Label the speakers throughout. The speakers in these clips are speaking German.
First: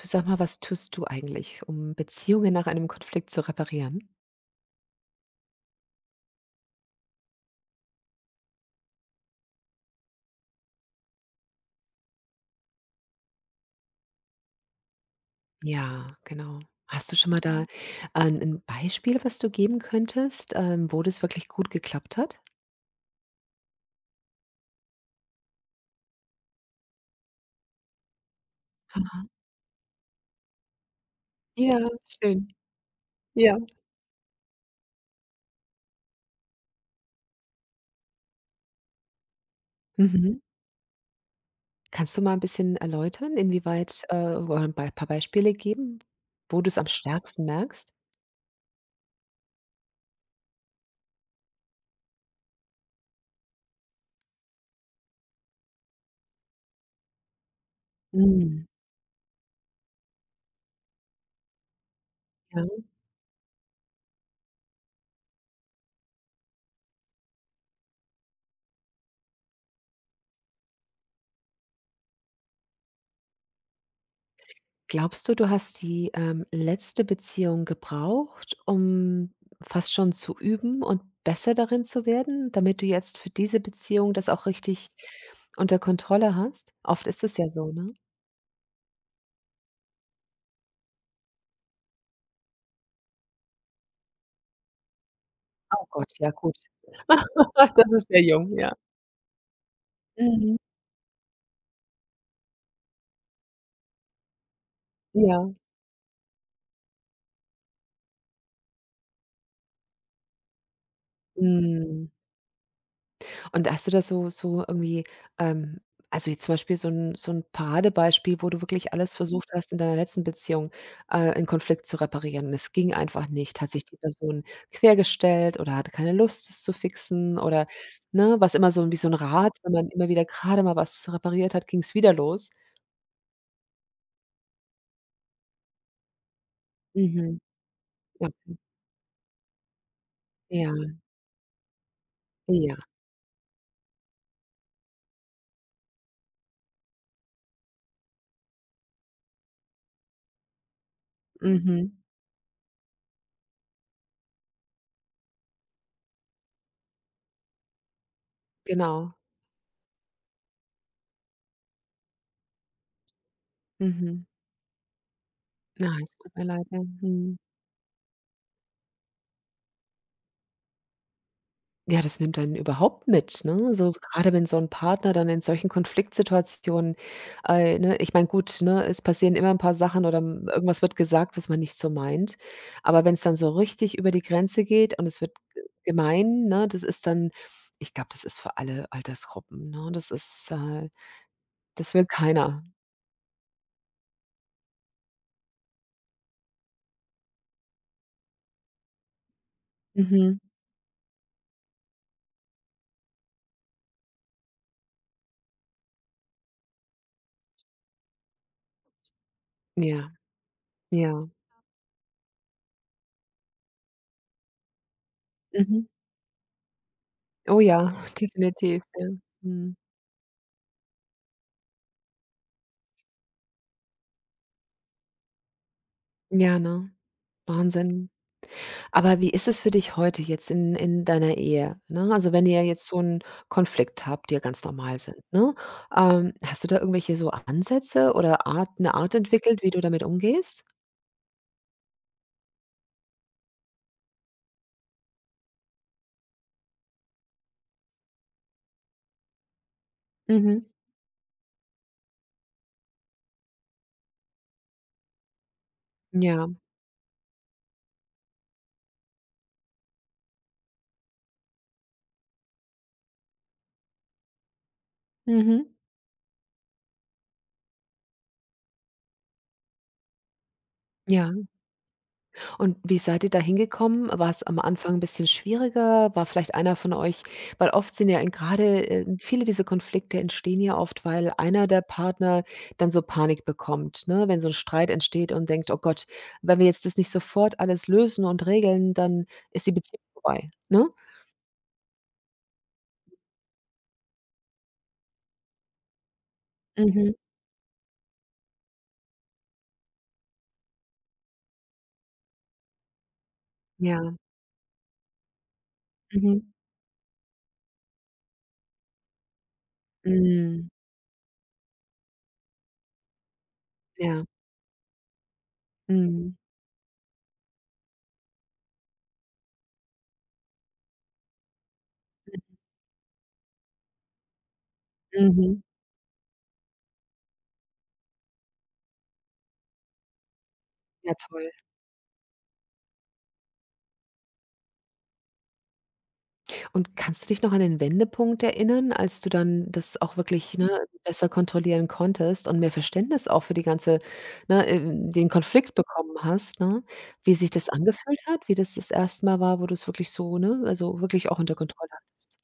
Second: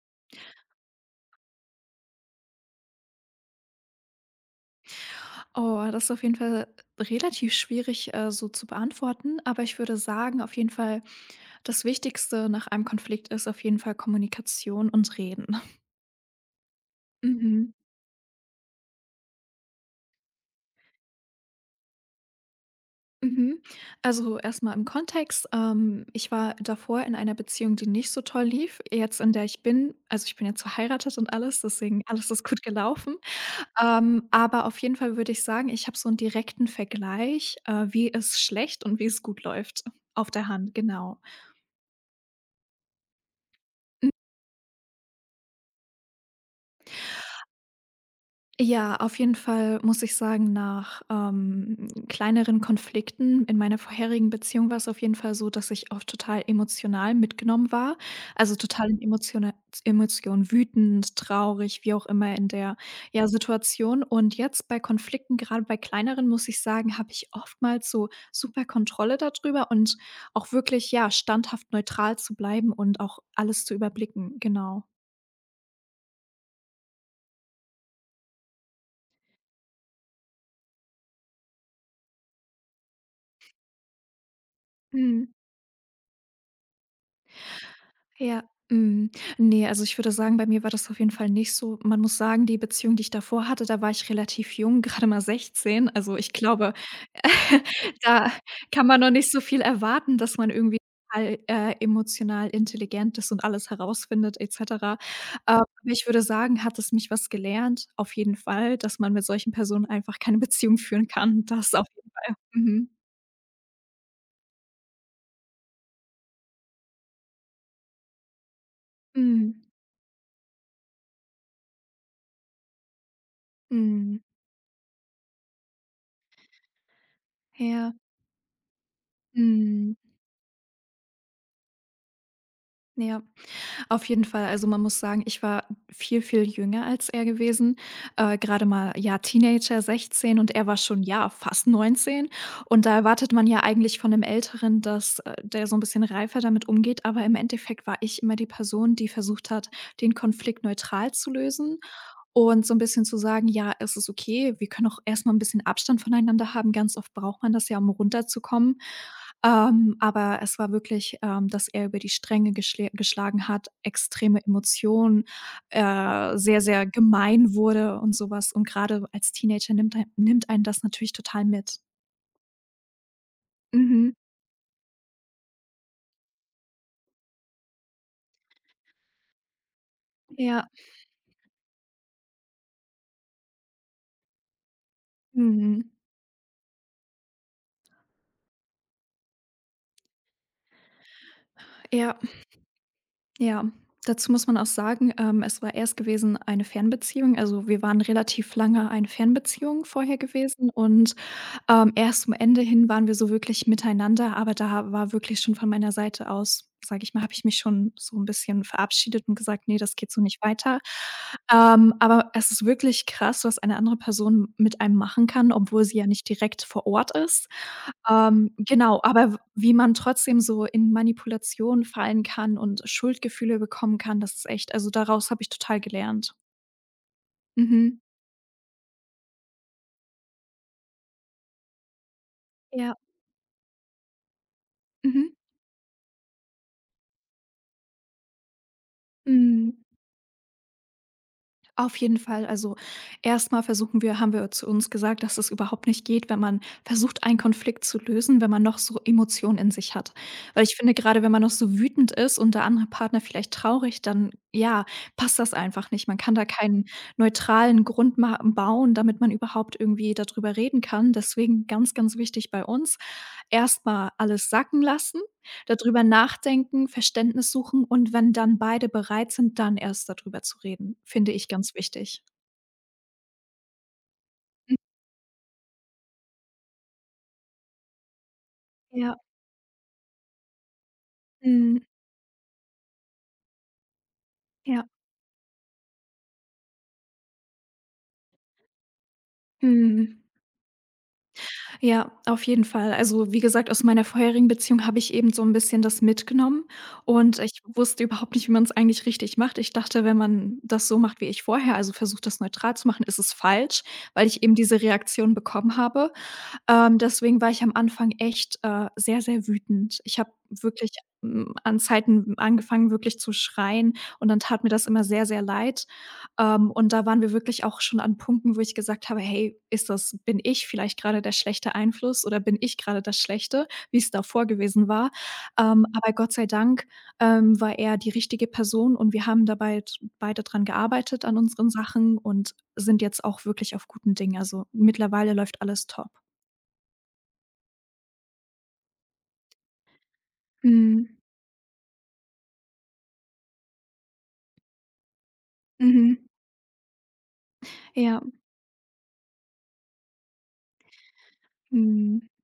Speaker 1: Du, sag mal, was tust du eigentlich, um Beziehungen nach einem Konflikt zu reparieren?
Speaker 2: Oh, das ist auf jeden Fall relativ schwierig, so zu beantworten. Aber ich würde sagen, auf jeden Fall, das Wichtigste nach einem Konflikt ist auf jeden Fall Kommunikation und Reden.
Speaker 1: Ja, genau. Hast du schon mal da, mhm,
Speaker 2: Mhm.
Speaker 1: ein Beispiel, was du geben könntest, wo das wirklich gut geklappt hat?
Speaker 2: Mhm. Also erstmal im Kontext. Ich war davor in einer Beziehung, die nicht so toll lief. Jetzt,
Speaker 1: Ah,
Speaker 2: in der ich bin, also ich bin jetzt verheiratet und alles,
Speaker 1: ja,
Speaker 2: deswegen alles ist
Speaker 1: schön.
Speaker 2: gut gelaufen.
Speaker 1: Ja.
Speaker 2: Aber auf jeden Fall würde ich sagen, ich habe so einen direkten Vergleich, wie es schlecht und wie es gut läuft. Auf
Speaker 1: Mhm.
Speaker 2: der Hand, genau.
Speaker 1: Kannst du mal ein bisschen erläutern, inwieweit oder ein paar Beispiele geben, wo du es am stärksten merkst?
Speaker 2: Ja, auf jeden Fall muss ich sagen, nach, kleineren Konflikten in meiner vorherigen Beziehung war es auf jeden Fall so, dass ich oft total emotional mitgenommen war. Also,
Speaker 1: Mhm,
Speaker 2: total in Emotiona Emotionen, wütend, traurig, wie auch immer in
Speaker 1: ja.
Speaker 2: der, ja, Situation. Und jetzt bei Konflikten, gerade bei kleineren, muss ich sagen, habe ich oftmals so super Kontrolle darüber und auch wirklich, ja, standhaft neutral zu bleiben und auch alles zu überblicken, genau.
Speaker 1: Glaubst du, du hast die, letzte Beziehung gebraucht, um fast schon zu üben und besser darin zu werden, damit du jetzt für diese Beziehung das auch richtig
Speaker 2: Mhm.
Speaker 1: unter Kontrolle hast? Oft ist es ja so, ne?
Speaker 2: Ja, mhm. Ne, also ich würde sagen, bei mir war das auf jeden Fall nicht so. Man muss sagen, die Beziehung, die ich davor hatte, da war ich relativ jung, gerade mal
Speaker 1: Oh
Speaker 2: 16.
Speaker 1: Gott,
Speaker 2: Also,
Speaker 1: ja
Speaker 2: ich
Speaker 1: gut.
Speaker 2: glaube,
Speaker 1: Das ist sehr
Speaker 2: da
Speaker 1: jung, ja.
Speaker 2: kann man noch nicht so viel erwarten, dass man
Speaker 1: Mhm.
Speaker 2: irgendwie all emotional intelligent ist und alles herausfindet et cetera.
Speaker 1: Ja.
Speaker 2: Aber ich würde sagen, hat es mich was gelernt, auf jeden Fall, dass man mit solchen Personen einfach keine Beziehung führen kann. Das auf
Speaker 1: Mhm.
Speaker 2: jeden Fall. Mhm.
Speaker 1: Und hast du da so irgendwie, ähm also jetzt zum Beispiel so ein Paradebeispiel, wo du wirklich alles, mhm, versucht
Speaker 2: Mhm.
Speaker 1: hast in deiner letzten Beziehung, 'n Konflikt zu reparieren und es ging einfach nicht. Hat sich die
Speaker 2: Mhm.
Speaker 1: Person quergestellt oder hatte keine Lust, es zu fixen oder,
Speaker 2: Ja.
Speaker 1: ne, was immer wie so ein Rad, wenn man
Speaker 2: Mhm.
Speaker 1: immer wieder gerade mal was repariert hat, ging es wieder los.
Speaker 2: Ja. Auf jeden Fall. Also, man muss sagen, ich war viel, viel jünger als er
Speaker 1: Mhm.
Speaker 2: gewesen.
Speaker 1: Okay.
Speaker 2: Grade mal, ja, Teenager, 16, und er
Speaker 1: Ja,
Speaker 2: war schon, ja, fast 19. Und
Speaker 1: ja.
Speaker 2: da erwartet man ja eigentlich von 'nem Älteren, dass, der so ein bisschen reifer damit umgeht, aber im Endeffekt war ich immer die Person, die versucht hat, den Konflikt neutral zu lösen
Speaker 1: Mhm.
Speaker 2: und so ein bisschen zu sagen: „Ja, es ist okay, wir können auch erstmal ein bisschen Abstand voneinander haben.“ Ganz oft braucht man das ja, um runterzukommen.
Speaker 1: Genau.
Speaker 2: Aber es war wirklich, dass er über die Stränge geschlä geschlagen hat,
Speaker 1: Mhm.
Speaker 2: extreme Emotionen,
Speaker 1: Ah, es tut mir
Speaker 2: sehr,
Speaker 1: leid, ja.
Speaker 2: sehr
Speaker 1: Mhm.
Speaker 2: gemein wurde und sowas. Und gerade als Teenager nimmt einen das natürlich total mit.
Speaker 1: Ja, das nimmt einen überhaupt mit, ne? So
Speaker 2: Mhm.
Speaker 1: gerade wenn so 'n Partner dann in solchen Konfliktsituationen ne, ich meine, gut, ne, es passieren immer 'n paar Sachen oder,
Speaker 2: Ja,
Speaker 1: irgendwas wird gesagt, was man nicht so meint. Aber wenn's dann so richtig über die Grenze geht und es wird g
Speaker 2: mhm.
Speaker 1: gemein, ne, das ist dann, ich glaube, das ist für alle Altersgruppen, ne? Das ist, das will
Speaker 2: Ja,
Speaker 1: keiner.
Speaker 2: ja. Dazu muss man auch sagen, es war erst gewesen eine Fernbeziehung. Also, wir waren relativ lange eine Fernbeziehung vorher
Speaker 1: Mhm.
Speaker 2: gewesen, und erst zum Ende hin waren wir so wirklich miteinander, aber da war wirklich schon von meiner Seite aus, sage ich mal, habe ich mich schon so ein bisschen verabschiedet und gesagt: „nee, das
Speaker 1: Ja,
Speaker 2: geht so nicht weiter.“
Speaker 1: ja.
Speaker 2: Aber es ist wirklich krass, was eine andere Person mit einem machen kann, obwohl
Speaker 1: Mhm.
Speaker 2: sie ja nicht direkt vor Ort ist.
Speaker 1: Oh ja, definitiv,
Speaker 2: Genau,
Speaker 1: ja.
Speaker 2: aber w wie
Speaker 1: Mhm.
Speaker 2: man trotzdem so in Manipulation fallen kann und Schuldgefühle bekommen kann, das ist echt, also, daraus habe ich total gelernt.
Speaker 1: Ja, ne?
Speaker 2: Mhm.
Speaker 1: Wahnsinn. Aber wie ist es für dich heute jetzt in deiner Ehe, ne? Also, wenn ihr jetzt
Speaker 2: Ja.
Speaker 1: so einen Konflikt habt, die ja ganz normal sind,
Speaker 2: Mhm.
Speaker 1: ne? Hast du da irgendwelche so Ansätze oder Art 'ne Art entwickelt, wie
Speaker 2: Mhm.
Speaker 1: du damit umgehst?
Speaker 2: Auf jeden Fall. Also erstmal versuchen wir haben wir zu uns gesagt, dass es überhaupt nicht geht, wenn man versucht, einen Konflikt zu lösen, wenn man noch so Emotionen in sich hat. Weil
Speaker 1: Mhm.
Speaker 2: ich finde, gerade, wenn man noch so wütend ist und der andere Partner vielleicht traurig, dann, ja, passt das einfach nicht. Man kann da
Speaker 1: Ja.
Speaker 2: keinen neutralen Grund ma bauen, damit man überhaupt irgendwie darüber reden kann. Deswegen ganz, ganz wichtig bei uns, erstmal alles sacken lassen,
Speaker 1: Mhm.
Speaker 2: darüber nachdenken, Verständnis suchen, und wenn dann beide bereit sind, dann erst darüber zu reden,
Speaker 1: Ja.
Speaker 2: finde ich ganz wichtig.
Speaker 1: Und wie seid ihr da hingekommen? War es am Anfang ein bisschen schwieriger? War vielleicht einer von euch, weil oft sind ja in grade,
Speaker 2: Ja,
Speaker 1: viele dieser Konflikte entstehen ja oft, weil einer
Speaker 2: mhm,
Speaker 1: der Partner dann so Panik bekommt, ne? Wenn so ein
Speaker 2: ja,
Speaker 1: Streit entsteht und denkt: „Oh Gott, wenn wir jetzt das nicht sofort alles lösen und regeln, dann ist die Beziehung
Speaker 2: mhm.
Speaker 1: vorbei“, ne?
Speaker 2: Ja, auf jeden Fall. Also, wie gesagt, aus meiner vorherigen Beziehung habe ich eben so 'n bisschen das mitgenommen
Speaker 1: Mhm.
Speaker 2: und ich wusste überhaupt nicht, wie man's eigentlich richtig macht. Ich dachte, wenn man das so macht wie ich vorher, also versucht, das neutral zu machen, ist es falsch,
Speaker 1: Ja.
Speaker 2: weil ich eben diese Reaktion bekommen habe.
Speaker 1: Mhm.
Speaker 2: Deswegen war ich am Anfang echt, sehr, sehr wütend. Ich habe
Speaker 1: Mhm.
Speaker 2: wirklich, an Zeiten angefangen, wirklich zu schreien,
Speaker 1: Ja.
Speaker 2: und dann tat mir das immer sehr, sehr leid.
Speaker 1: Mhm.
Speaker 2: Und da waren wir wirklich auch schon an Punkten, wo ich gesagt habe: „Hey, ist das bin ich vielleicht gerade der schlechte Einfluss oder bin ich gerade das Schlechte?“, wie es davor gewesen war.
Speaker 1: Mhm.
Speaker 2: Aber Gott sei Dank, war er die richtige Person und wir haben dabei bald beide dran
Speaker 1: Ja,
Speaker 2: gearbeitet an
Speaker 1: toll.
Speaker 2: unseren Sachen und sind jetzt auch wirklich auf guten Dingen. Also, mittlerweile läuft alles top.
Speaker 1: Und kannst du dich noch an den Wendepunkt erinnern, als du dann das auch wirklich, mhm, ne,
Speaker 2: Mhm.
Speaker 1: besser kontrollieren konntest und mehr Verständnis auch für die ganze, ne, den Konflikt bekommen
Speaker 2: Mhm.
Speaker 1: hast, ne? Wie sich das angefühlt
Speaker 2: Ja.
Speaker 1: hat, wie das das erste Mal war, wo du es wirklich so, ne, also wirklich auch unter Kontrolle
Speaker 2: Mhm.
Speaker 1: hattest?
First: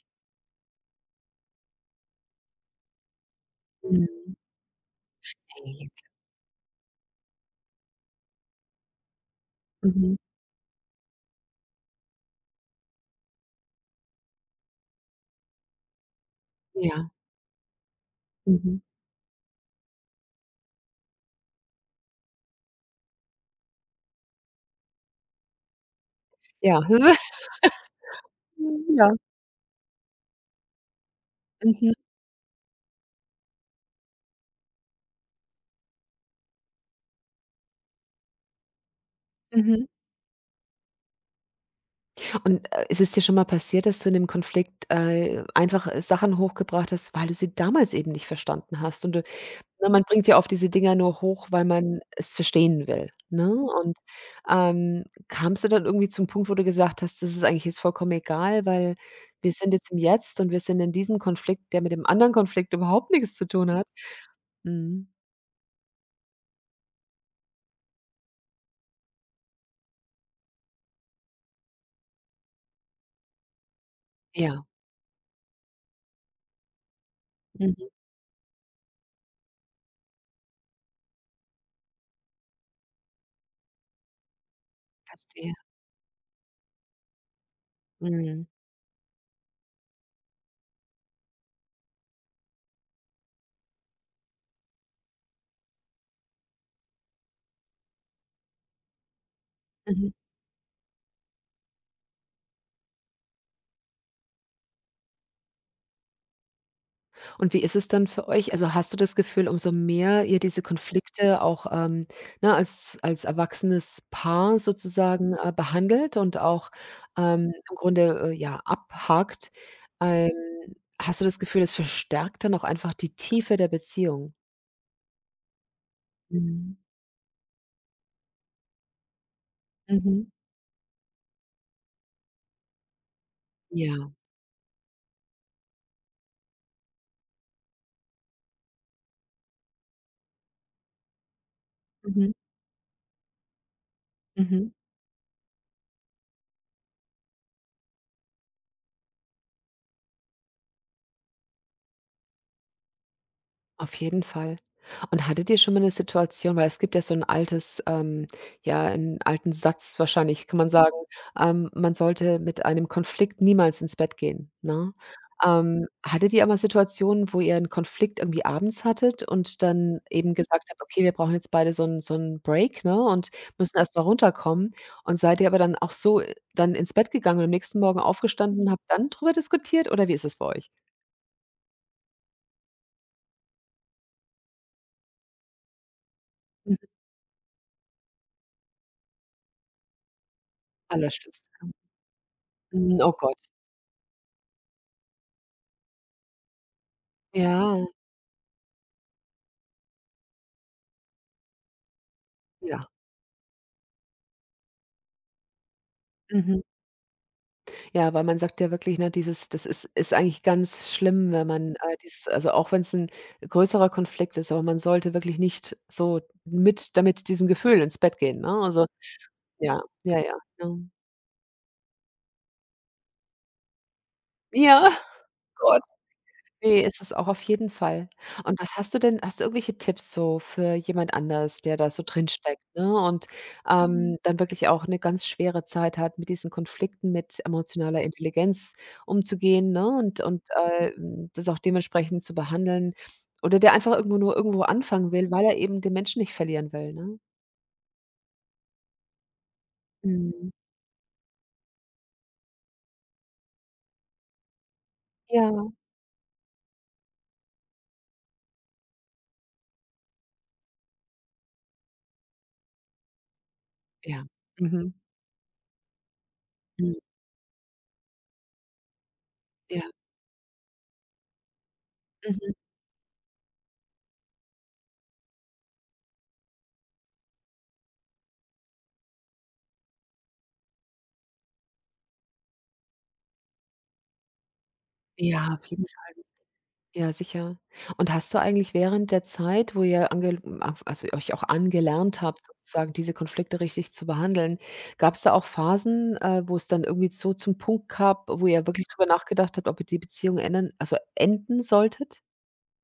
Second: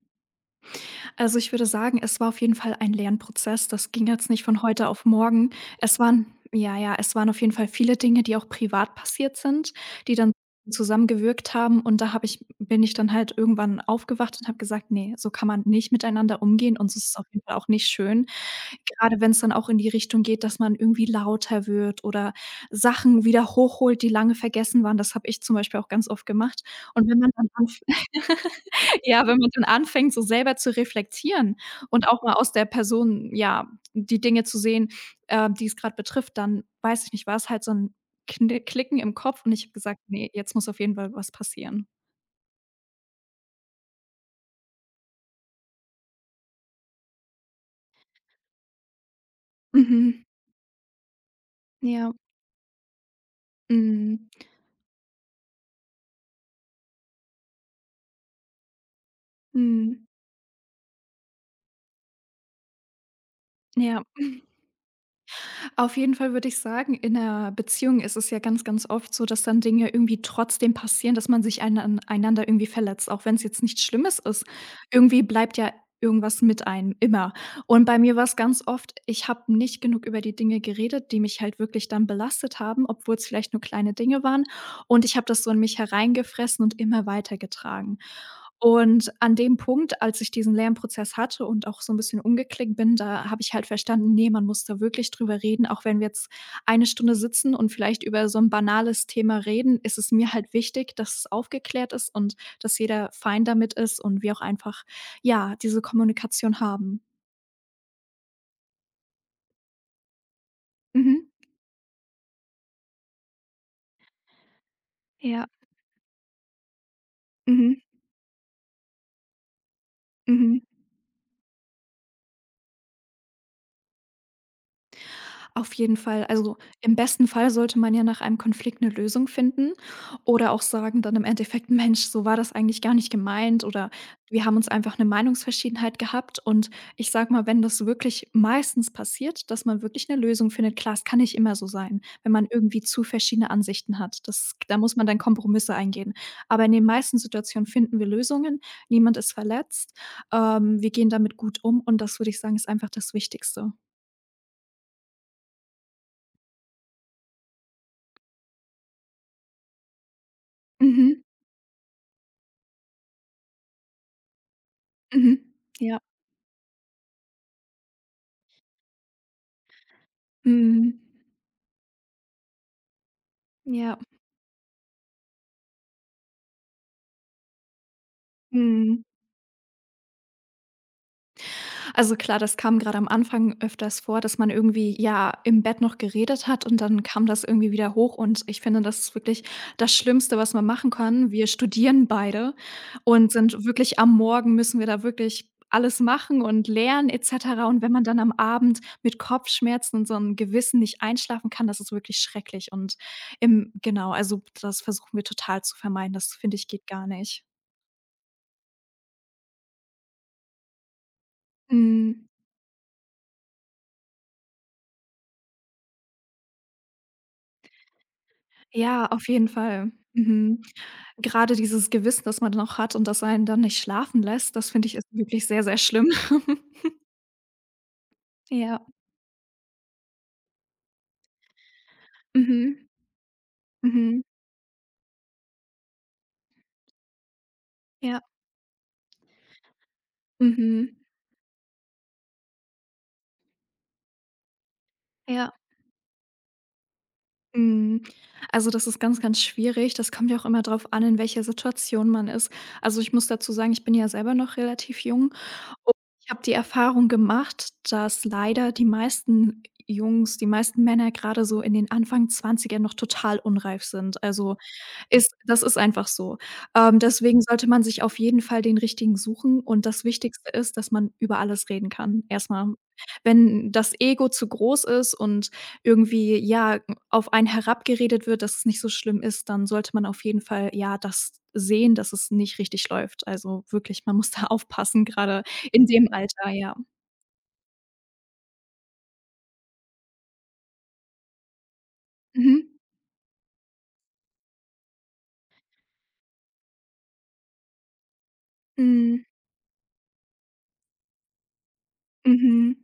Speaker 2: Also, ich würde sagen, es war auf jeden Fall ein Lernprozess. Das ging jetzt
Speaker 1: Mhm.
Speaker 2: nicht von heute auf morgen.
Speaker 1: Hey.
Speaker 2: Es waren Ja, ja, es waren auf jeden Fall viele Dinge, die auch privat passiert sind, die
Speaker 1: Mhm.
Speaker 2: dann zusammengewirkt haben, und da habe ich bin ich dann halt irgendwann aufgewacht und habe gesagt: „nee, so kann man nicht miteinander umgehen und es
Speaker 1: Ja.
Speaker 2: ist auf jeden Fall auch nicht schön.“
Speaker 1: Mhm.
Speaker 2: Gerade wenn es dann auch in die Richtung geht, dass man irgendwie lauter wird oder Sachen wieder hochholt, die lange vergessen waren. Das habe ich zum Beispiel auch ganz oft gemacht.
Speaker 1: Ja.
Speaker 2: Und wenn man dann anf
Speaker 1: Ja.
Speaker 2: ja, wenn man dann anfängt, so selber zu reflektieren
Speaker 1: Mhm.
Speaker 2: und auch mal aus der Person, ja, die Dinge zu sehen, die es gerade betrifft, dann weiß ich nicht, war es halt so 'n Kni Klicken im Kopf und ich habe
Speaker 1: Mhm.
Speaker 2: gesagt: „Ne, jetzt muss auf jeden Fall was passieren.“
Speaker 1: Und, ist es dir schon mal passiert, dass du in dem Konflikt, einfach Sachen hochgebracht hast, weil du sie damals eben nicht verstanden hast, und ne, man
Speaker 2: Mhm.
Speaker 1: bringt ja oft diese Dinger nur hoch, weil man
Speaker 2: Ja.
Speaker 1: es verstehen will, ne? Und,
Speaker 2: Mhm.
Speaker 1: kamst du dann irgendwie zum Punkt, wo du gesagt hast: „Das ist eigentlich jetzt vollkommen egal, weil wir sind jetzt im
Speaker 2: Mhm.
Speaker 1: Jetzt und wir sind in diesem Konflikt, der mit dem anderen Konflikt überhaupt nix zu tun hat?“
Speaker 2: Ja.
Speaker 1: Mhm.
Speaker 2: Auf jeden Fall würde ich sagen, in 'ner Beziehung ist es ja ganz, ganz oft so, dass dann Dinge irgendwie trotzdem passieren, dass man sich einander irgendwie verletzt, auch wenn es jetzt nichts Schlimmes ist.
Speaker 1: Ja.
Speaker 2: Irgendwie bleibt ja irgendwas mit einem, immer. Und
Speaker 1: Mhm,
Speaker 2: bei mir war es ganz oft, ich habe nicht genug über die Dinge geredet, die mich halt wirklich dann belastet haben, obwohl es vielleicht nur kleine Dinge waren. Und ich habe das so
Speaker 1: verstehe.
Speaker 2: in mich hereingefressen und immer weitergetragen.
Speaker 1: Mhm.
Speaker 2: Und an dem Punkt, als ich diesen Lernprozess hatte und auch so 'n bisschen umgeknickt bin, da habe ich halt verstanden: „Ne, man muss da wirklich drüber reden.“ Auch wenn wir jetzt eine Stunde sitzen und vielleicht über so 'n banales Thema reden, ist
Speaker 1: Mhm.
Speaker 2: es mir halt wichtig, dass es aufgeklärt ist und dass jeder fein damit ist und wir auch einfach, ja, diese Kommunikation haben.
Speaker 1: Und wie ist es dann für euch? Also, hast du das Gefühl, umso mehr ihr diese
Speaker 2: Mhm.
Speaker 1: Konflikte auch, ne, als als erwachsenes Paar sozusagen,
Speaker 2: Ja.
Speaker 1: behandelt und auch, im
Speaker 2: Mhm.
Speaker 1: Grunde, ja, abhakt, ähm,
Speaker 2: Mhm.
Speaker 1: hast du das Gefühl, es verstärkt dann auch einfach die Tiefe der Beziehung?
Speaker 2: Auf jeden Fall. Also,
Speaker 1: Mhm.
Speaker 2: im besten Fall sollte man ja nach einem Konflikt eine Lösung finden
Speaker 1: Mhm.
Speaker 2: oder auch sagen dann im Endeffekt: „Mensch, so war das eigentlich gar nicht gemeint“ oder
Speaker 1: Ja.
Speaker 2: „wir haben uns einfach eine Meinungsverschiedenheit gehabt“, und ich sage mal, wenn das wirklich meistens passiert, dass man wirklich eine Lösung findet, klar, es kann nicht immer so sein,
Speaker 1: Mhm.
Speaker 2: wenn man irgendwie zu verschiedene Ansichten hat. Das
Speaker 1: Mhm.
Speaker 2: Da muss man dann Kompromisse eingehen. Aber in den meisten Situationen finden wir Lösungen, niemand ist verletzt, wir gehen damit gut um und das würde ich sagen, ist einfach das Wichtigste.
Speaker 1: Auf jeden Fall. Und hattet ihr schon mal 'ne Situation, weil es gibt ja so 'n altes, ja, 'n alten Satz wahrscheinlich, kann man, mhm, sagen,
Speaker 2: Mhm.
Speaker 1: man sollte mit einem Konflikt niemals ins Bett gehen, ne?
Speaker 2: Mhm. Ja.
Speaker 1: Hattet ihr auch mal Situationen, wo ihr 'n Konflikt irgendwie abends hattet und dann eben gesagt habt:
Speaker 2: Mhm.
Speaker 1: „Okay, wir brauchen jetzt beide so 'n Break, ne, und müssen erst
Speaker 2: Ja.
Speaker 1: mal runterkommen.“ Und seid ihr aber dann auch so, dann ins Bett gegangen und am nächsten Morgen aufgestanden und habt
Speaker 2: Mhm.
Speaker 1: dann drüber diskutiert oder wie ist es bei euch?
Speaker 2: Also, klar, das kam grade am Anfang öfters vor, dass man irgendwie, ja, im Bett noch geredet hat und
Speaker 1: Mhm.
Speaker 2: dann kam das irgendwie wieder hoch und ich finde, das ist wirklich das Schlimmste, was man machen kann. Wir
Speaker 1: Allerschlimmste.
Speaker 2: studieren beide
Speaker 1: Mhm, oh
Speaker 2: und
Speaker 1: Gott.
Speaker 2: sind wirklich am Morgen, müssen wir da wirklich alles machen und lernen et cetera,
Speaker 1: Ja.
Speaker 2: und wenn man dann am Abend mit Kopfschmerzen und so 'n Gewissen nicht einschlafen kann, das ist wirklich schrecklich,
Speaker 1: Ja,
Speaker 2: und im genau, also, das versuchen wir total zu vermeiden. Das, finde
Speaker 1: mhm.
Speaker 2: ich, geht gar nicht.
Speaker 1: Ja, weil man sagt ja wirklich, ne, dieses, das ist eigentlich ganz schlimm, wenn man,
Speaker 2: Mhm.
Speaker 1: dieses, also auch wenn es ein größerer Konflikt ist, aber man sollte wirklich nicht so mit damit diesem Gefühl ins Bett gehen, ne? Also,
Speaker 2: Ja, auf jeden
Speaker 1: ja,
Speaker 2: Fall.
Speaker 1: ja, ja,
Speaker 2: Mhm.
Speaker 1: ne?
Speaker 2: Gerade dieses Gewissen, das man noch hat und das einen dann nicht schlafen lässt, das finde
Speaker 1: Ja,
Speaker 2: ich ist wirklich sehr, sehr
Speaker 1: Gott.
Speaker 2: schlimm.
Speaker 1: Ne, ist es auch auf jeden Fall. Und was
Speaker 2: Ja.
Speaker 1: hast du denn, hast du irgendwelche Tipps so für jemand anders, der da so drinsteckt,
Speaker 2: Mhm.
Speaker 1: ne, und, mhm,
Speaker 2: Mhm.
Speaker 1: dann wirklich auch 'ne ganz schwere Zeit hat, mit diesen Konflikten mit emotionaler
Speaker 2: Ja.
Speaker 1: Intelligenz umzugehen, ne, und und, äh,
Speaker 2: Mhm.
Speaker 1: hm, das auch dementsprechend zu behandeln oder der einfach irgendwo anfangen will, weil
Speaker 2: Ja.
Speaker 1: er eben den Menschen nicht verlieren will, ne?
Speaker 2: Mhm. Also, das ist ganz, ganz schwierig. Das kommt ja auch
Speaker 1: Mhm.
Speaker 2: immer drauf an, in welcher Situation man ist. Also, ich muss dazu sagen, ich bin ja selber noch relativ jung
Speaker 1: Ja.
Speaker 2: und ich habe die Erfahrung gemacht, dass leider die meisten Jungs, die meisten Männer gerade so in den Anfang 20 noch total unreif sind.
Speaker 1: Ja,
Speaker 2: Also
Speaker 1: mhm,
Speaker 2: Ist einfach so.
Speaker 1: mhm,
Speaker 2: Deswegen sollte man sich auf jeden Fall den Richtigen suchen
Speaker 1: ja,
Speaker 2: und das Wichtigste ist, dass man über alles reden kann, erst
Speaker 1: mhm.
Speaker 2: mal. Wenn das Ego zu groß ist und irgendwie, ja, auf einen herabgeredet wird, dass es nicht so schlimm ist, dann sollte man auf jeden Fall, ja, das sehen, dass es nicht richtig läuft. Also, wirklich, man muss da aufpassen, grade
Speaker 1: Ja, auf
Speaker 2: in
Speaker 1: jeden
Speaker 2: dem
Speaker 1: Fall.
Speaker 2: Alter, ja.
Speaker 1: Ja, sicher. Und hast du eigentlich während der Zeit, wo ihr ange af also euch auch angelernt habt,
Speaker 2: Mhm.
Speaker 1: sozusagen diese Konflikte richtig zu behandeln, gab's da auch Phasen, wo es dann irgendwie so zum Punkt gab, wo ihr wirklich drüber
Speaker 2: Mhm.
Speaker 1: nachgedacht habt, ob ihr die Beziehung ändern also enden solltet?
Speaker 2: Mhm.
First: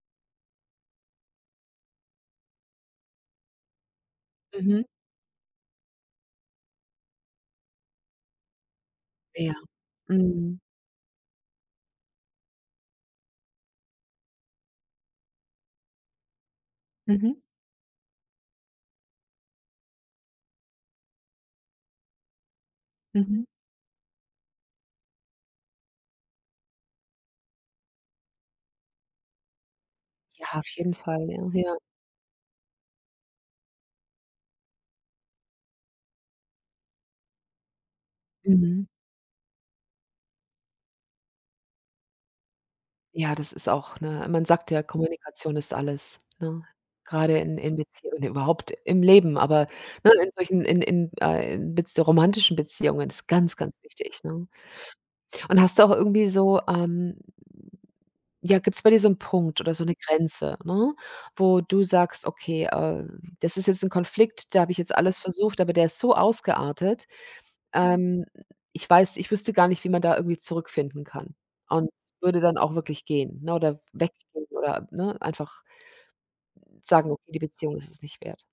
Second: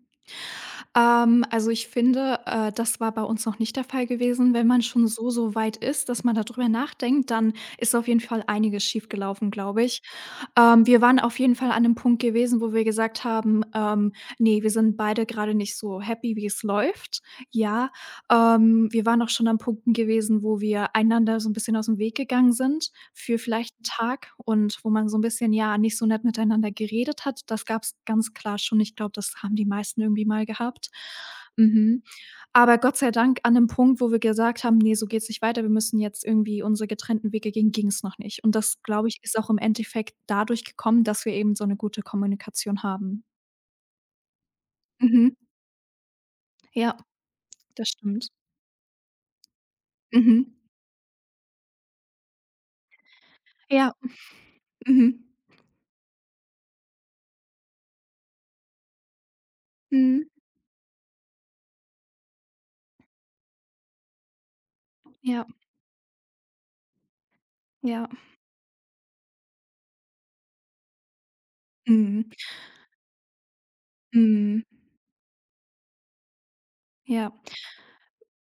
Speaker 2: Also, ich finde, das war bei uns noch nicht der Fall gewesen. Wenn
Speaker 1: Mhm.
Speaker 2: man schon so, so weit ist, dass man darüber nachdenkt, dann ist auf jeden Fall einiges schiefgelaufen,
Speaker 1: Ja.
Speaker 2: glaube ich.
Speaker 1: Mhm.
Speaker 2: Wir waren auf jeden Fall an 'nem Punkt gewesen, wo wir gesagt haben: „Ne, wir sind beide grade nicht so happy, wie es läuft.“
Speaker 1: Mhm.
Speaker 2: Ja, wir waren auch schon an Punkten gewesen, wo wir einander so 'n bisschen ausm Weg gegangen sind für
Speaker 1: Mhm.
Speaker 2: vielleicht 'n Tag und wo man so 'n bisschen, ja, nicht so nett miteinander geredet hat. Das gab's ganz klar schon. Ich glaube, das haben die meisten irgendwie mal
Speaker 1: Ja, auf
Speaker 2: gehabt.
Speaker 1: jeden Fall, ja, ja.
Speaker 2: Mhm. Aber Gott sei Dank an 'nem Punkt, wo wir gesagt haben: „Ne, so geht's nicht weiter. Wir müssen jetzt irgendwie unsere getrennten Wege gehen“, ging's noch nicht. Und das,
Speaker 1: Mhm.
Speaker 2: glaube ich, ist auch im Endeffekt dadurch gekommen, dass wir eben so 'ne gute Kommunikation haben.
Speaker 1: Ja, das ist auch, ne, man sagt ja,
Speaker 2: Mhm.
Speaker 1: Kommunikation ist alles, ne?
Speaker 2: Ja,
Speaker 1: Gerade in
Speaker 2: das
Speaker 1: Beziehungen,
Speaker 2: stimmt.
Speaker 1: überhaupt im Leben, aber, ne, in
Speaker 2: Mhm.
Speaker 1: solchen in Bez romantischen Beziehungen ist ganz, ganz
Speaker 2: Ja.
Speaker 1: wichtig, ne?
Speaker 2: Mhm.
Speaker 1: Und hast du auch irgendwie so, ja, gibt's bei dir so einen Punkt oder so eine
Speaker 2: Mhm.
Speaker 1: Grenze, ne, wo du sagst: „Okay, das ist jetzt ein Konflikt, da habe ich jetzt alles
Speaker 2: Ja,
Speaker 1: versucht, aber der ist so ausgeartet,
Speaker 2: ja.
Speaker 1: ähm, ich wüsste gar nicht, wie man da irgendwie zurückfinden kann und
Speaker 2: Mhm.
Speaker 1: würde dann auch wirklich gehen, ne, oder weggehen
Speaker 2: Mhm.
Speaker 1: oder, ne, einfach sagen: „Okay,
Speaker 2: Ja.
Speaker 1: die Beziehung ist es nicht wert.“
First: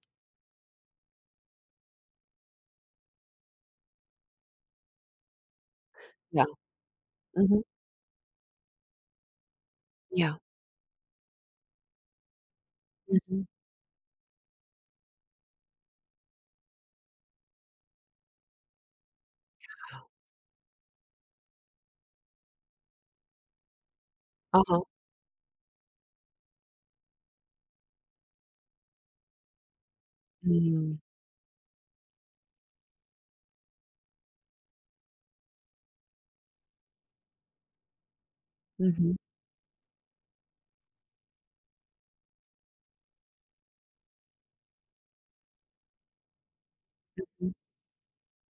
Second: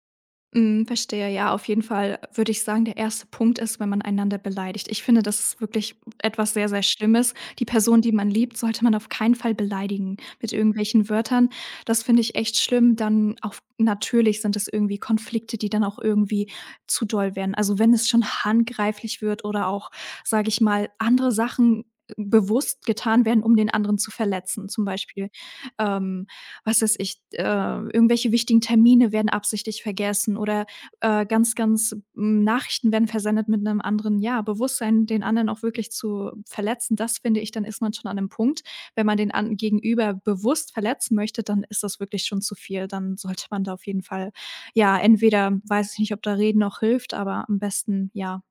Speaker 2: Mhm, verstehe. Ja, auf jeden Fall würde ich sagen, der erste Punkt ist, wenn man einander beleidigt. Ich finde, das ist wirklich
Speaker 1: Ja,
Speaker 2: etwas sehr, sehr Schlimmes.
Speaker 1: mhm,
Speaker 2: Die Person, die man liebt, sollte man auf keinen Fall beleidigen
Speaker 1: ja,
Speaker 2: mit irgendwelchen Wörtern. Das finde ich echt schlimm. Dann
Speaker 1: mhm,
Speaker 2: auch natürlich sind es irgendwie Konflikte, die dann auch irgendwie zu doll werden. Also wenn es schon handgreiflich wird oder auch, sage ich mal, andere Sachen bewusst getan werden, um den anderen zu verletzen.
Speaker 1: aha,
Speaker 2: Zum Beispiel, ähm was weiß ich, irgendwelche wichtigen Termine werden absichtlich vergessen, oder,
Speaker 1: mhm,
Speaker 2: ganz, ganz Nachrichten werden versendet mit einem anderen, ja, Bewusstsein, den anderen auch wirklich zu verletzen. Das finde ich, dann ist man schon an einem Punkt. Wenn
Speaker 1: mhm,
Speaker 2: man den an Gegenüber bewusst verletzen möchte, dann ist das wirklich schon zu viel. Dann sollte man da auf jeden Fall, ja, entweder, weiß ich nicht, ob da Reden noch hilft, aber
Speaker 1: mhm.
Speaker 2: am besten, ja,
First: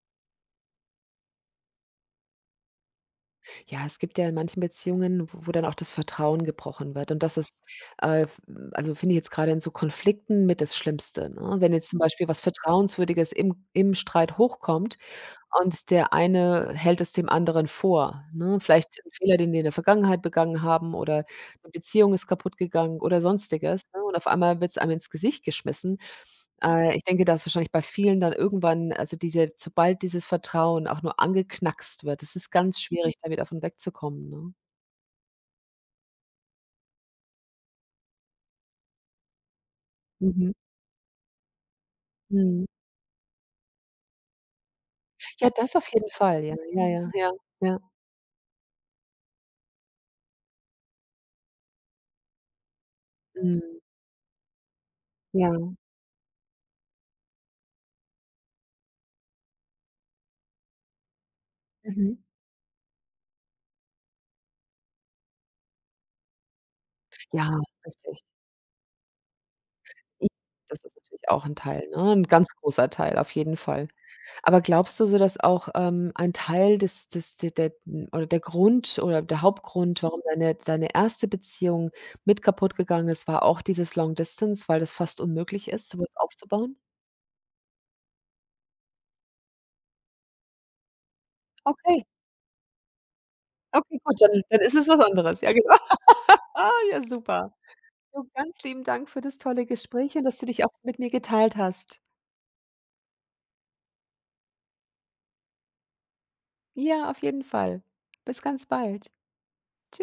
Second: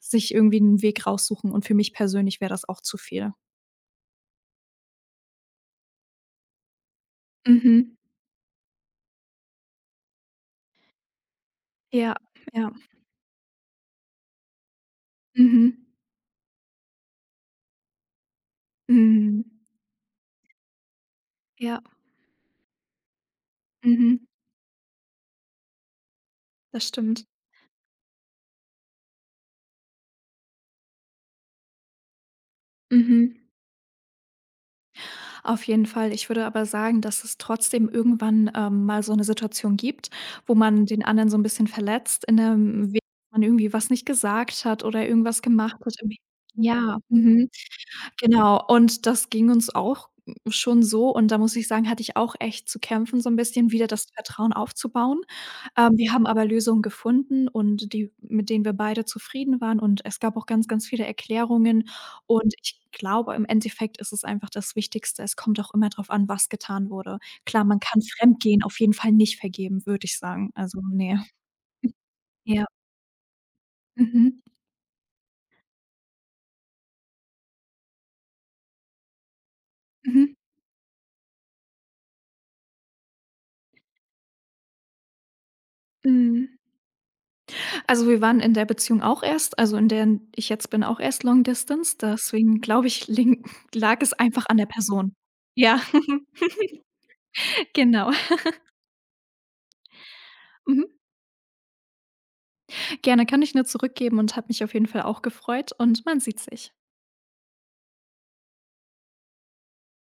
Speaker 2: sich irgendwie einen Weg raussuchen, und für mich persönlich wäre das auch zu viel.
Speaker 1: Ja, es gibt ja in manchen Beziehungen, wo dann auch das Vertrauen gebrochen wird und das ist,
Speaker 2: Mhm.
Speaker 1: f also, finde ich jetzt grade in so Konflikten mit das Schlimmste, ne? Wenn jetzt zum
Speaker 2: Ja,
Speaker 1: Beispiel was
Speaker 2: ja.
Speaker 1: Vertrauenswürdiges im Streit hochkommt.
Speaker 2: Mhm.
Speaker 1: Und der eine hält es dem anderen vor, ne? Vielleicht 'n Fehler,
Speaker 2: Mhm.
Speaker 1: den die in der Vergangenheit begangen haben oder 'ne
Speaker 2: Ja.
Speaker 1: Beziehung ist kaputt gegangen oder Sonstiges, ne? Und auf
Speaker 2: Mhm,
Speaker 1: einmal wird's einem ins Gesicht geschmissen.
Speaker 2: das
Speaker 1: Ich denke,
Speaker 2: stimmt.
Speaker 1: dass wahrscheinlich bei vielen dann irgendwann, also, diese sobald dieses Vertrauen auch nur angeknackst wird, es ist ganz schwierig, da
Speaker 2: Mhm.
Speaker 1: wieder von wegzukommen, ne?
Speaker 2: Auf jeden Fall. Ich würde aber sagen, dass es trotzdem irgendwann, mal so eine Situation gibt,
Speaker 1: Mhm,
Speaker 2: wo man den anderen so ein bisschen verletzt in
Speaker 1: mhm.
Speaker 2: 'nem Weg, dass man irgendwie was nicht gesagt hat oder irgendwas
Speaker 1: Ja, das
Speaker 2: gemacht
Speaker 1: auf
Speaker 2: hat
Speaker 1: jeden
Speaker 2: im
Speaker 1: Fall, ja, ja,
Speaker 2: ja,
Speaker 1: ja, ja,
Speaker 2: mhm.
Speaker 1: ja,
Speaker 2: Genau, und das ging uns auch schon so und da muss ich sagen, hatte ich auch echt zu kämpfen, so ein bisschen
Speaker 1: mhm,
Speaker 2: wieder das Vertrauen aufzubauen.
Speaker 1: ja,
Speaker 2: Wir haben aber Lösungen gefunden, und die mit denen wir beide zufrieden waren, und es gab auch ganz, ganz viele Erklärungen,
Speaker 1: mhm.
Speaker 2: und ich glaube, im Endeffekt ist es einfach das Wichtigste. Es kommt auch immer darauf an, was getan wurde.
Speaker 1: Ja,
Speaker 2: Klar, man kann
Speaker 1: richtig.
Speaker 2: Fremdgehen auf jeden Fall nicht vergeben, würde ich
Speaker 1: I
Speaker 2: sagen. Also,
Speaker 1: Das ist
Speaker 2: nee.
Speaker 1: natürlich auch 'n Teil, ne? 'N ganz
Speaker 2: Ja.
Speaker 1: großer Teil, auf jeden Fall.
Speaker 2: Mhm.
Speaker 1: Aber glaubst du so, dass auch, ein Teil des des de der oder der Grund oder der Hauptgrund, warum
Speaker 2: Mhm.
Speaker 1: deine erste Beziehung mit kaputt gegangen ist, war auch dieses Long Distance, weil das fast unmöglich ist, sowas
Speaker 2: Mhm.
Speaker 1: aufzubauen?
Speaker 2: Also, wir waren in der Beziehung auch erst also, in der ich jetzt bin, auch erst Long Distance.
Speaker 1: Okay,
Speaker 2: Deswegen glaube ich, lin
Speaker 1: okay,
Speaker 2: lag es
Speaker 1: gut, dann
Speaker 2: einfach an
Speaker 1: dann
Speaker 2: der
Speaker 1: ist es was
Speaker 2: Person.
Speaker 1: anderes. Ja, genau.
Speaker 2: Ja,
Speaker 1: Ah, ja, super.
Speaker 2: genau.
Speaker 1: Du, ganz lieben Dank für das tolle Gespräch und dass du dich auch
Speaker 2: Mhm.
Speaker 1: mit mir geteilt hast.
Speaker 2: Gerne, kann ich nur zurückgeben und habe mich auf jeden Fall auch gefreut und man sieht sich.
Speaker 1: Ja, auf jeden Fall. Bis ganz bald. Tschüss.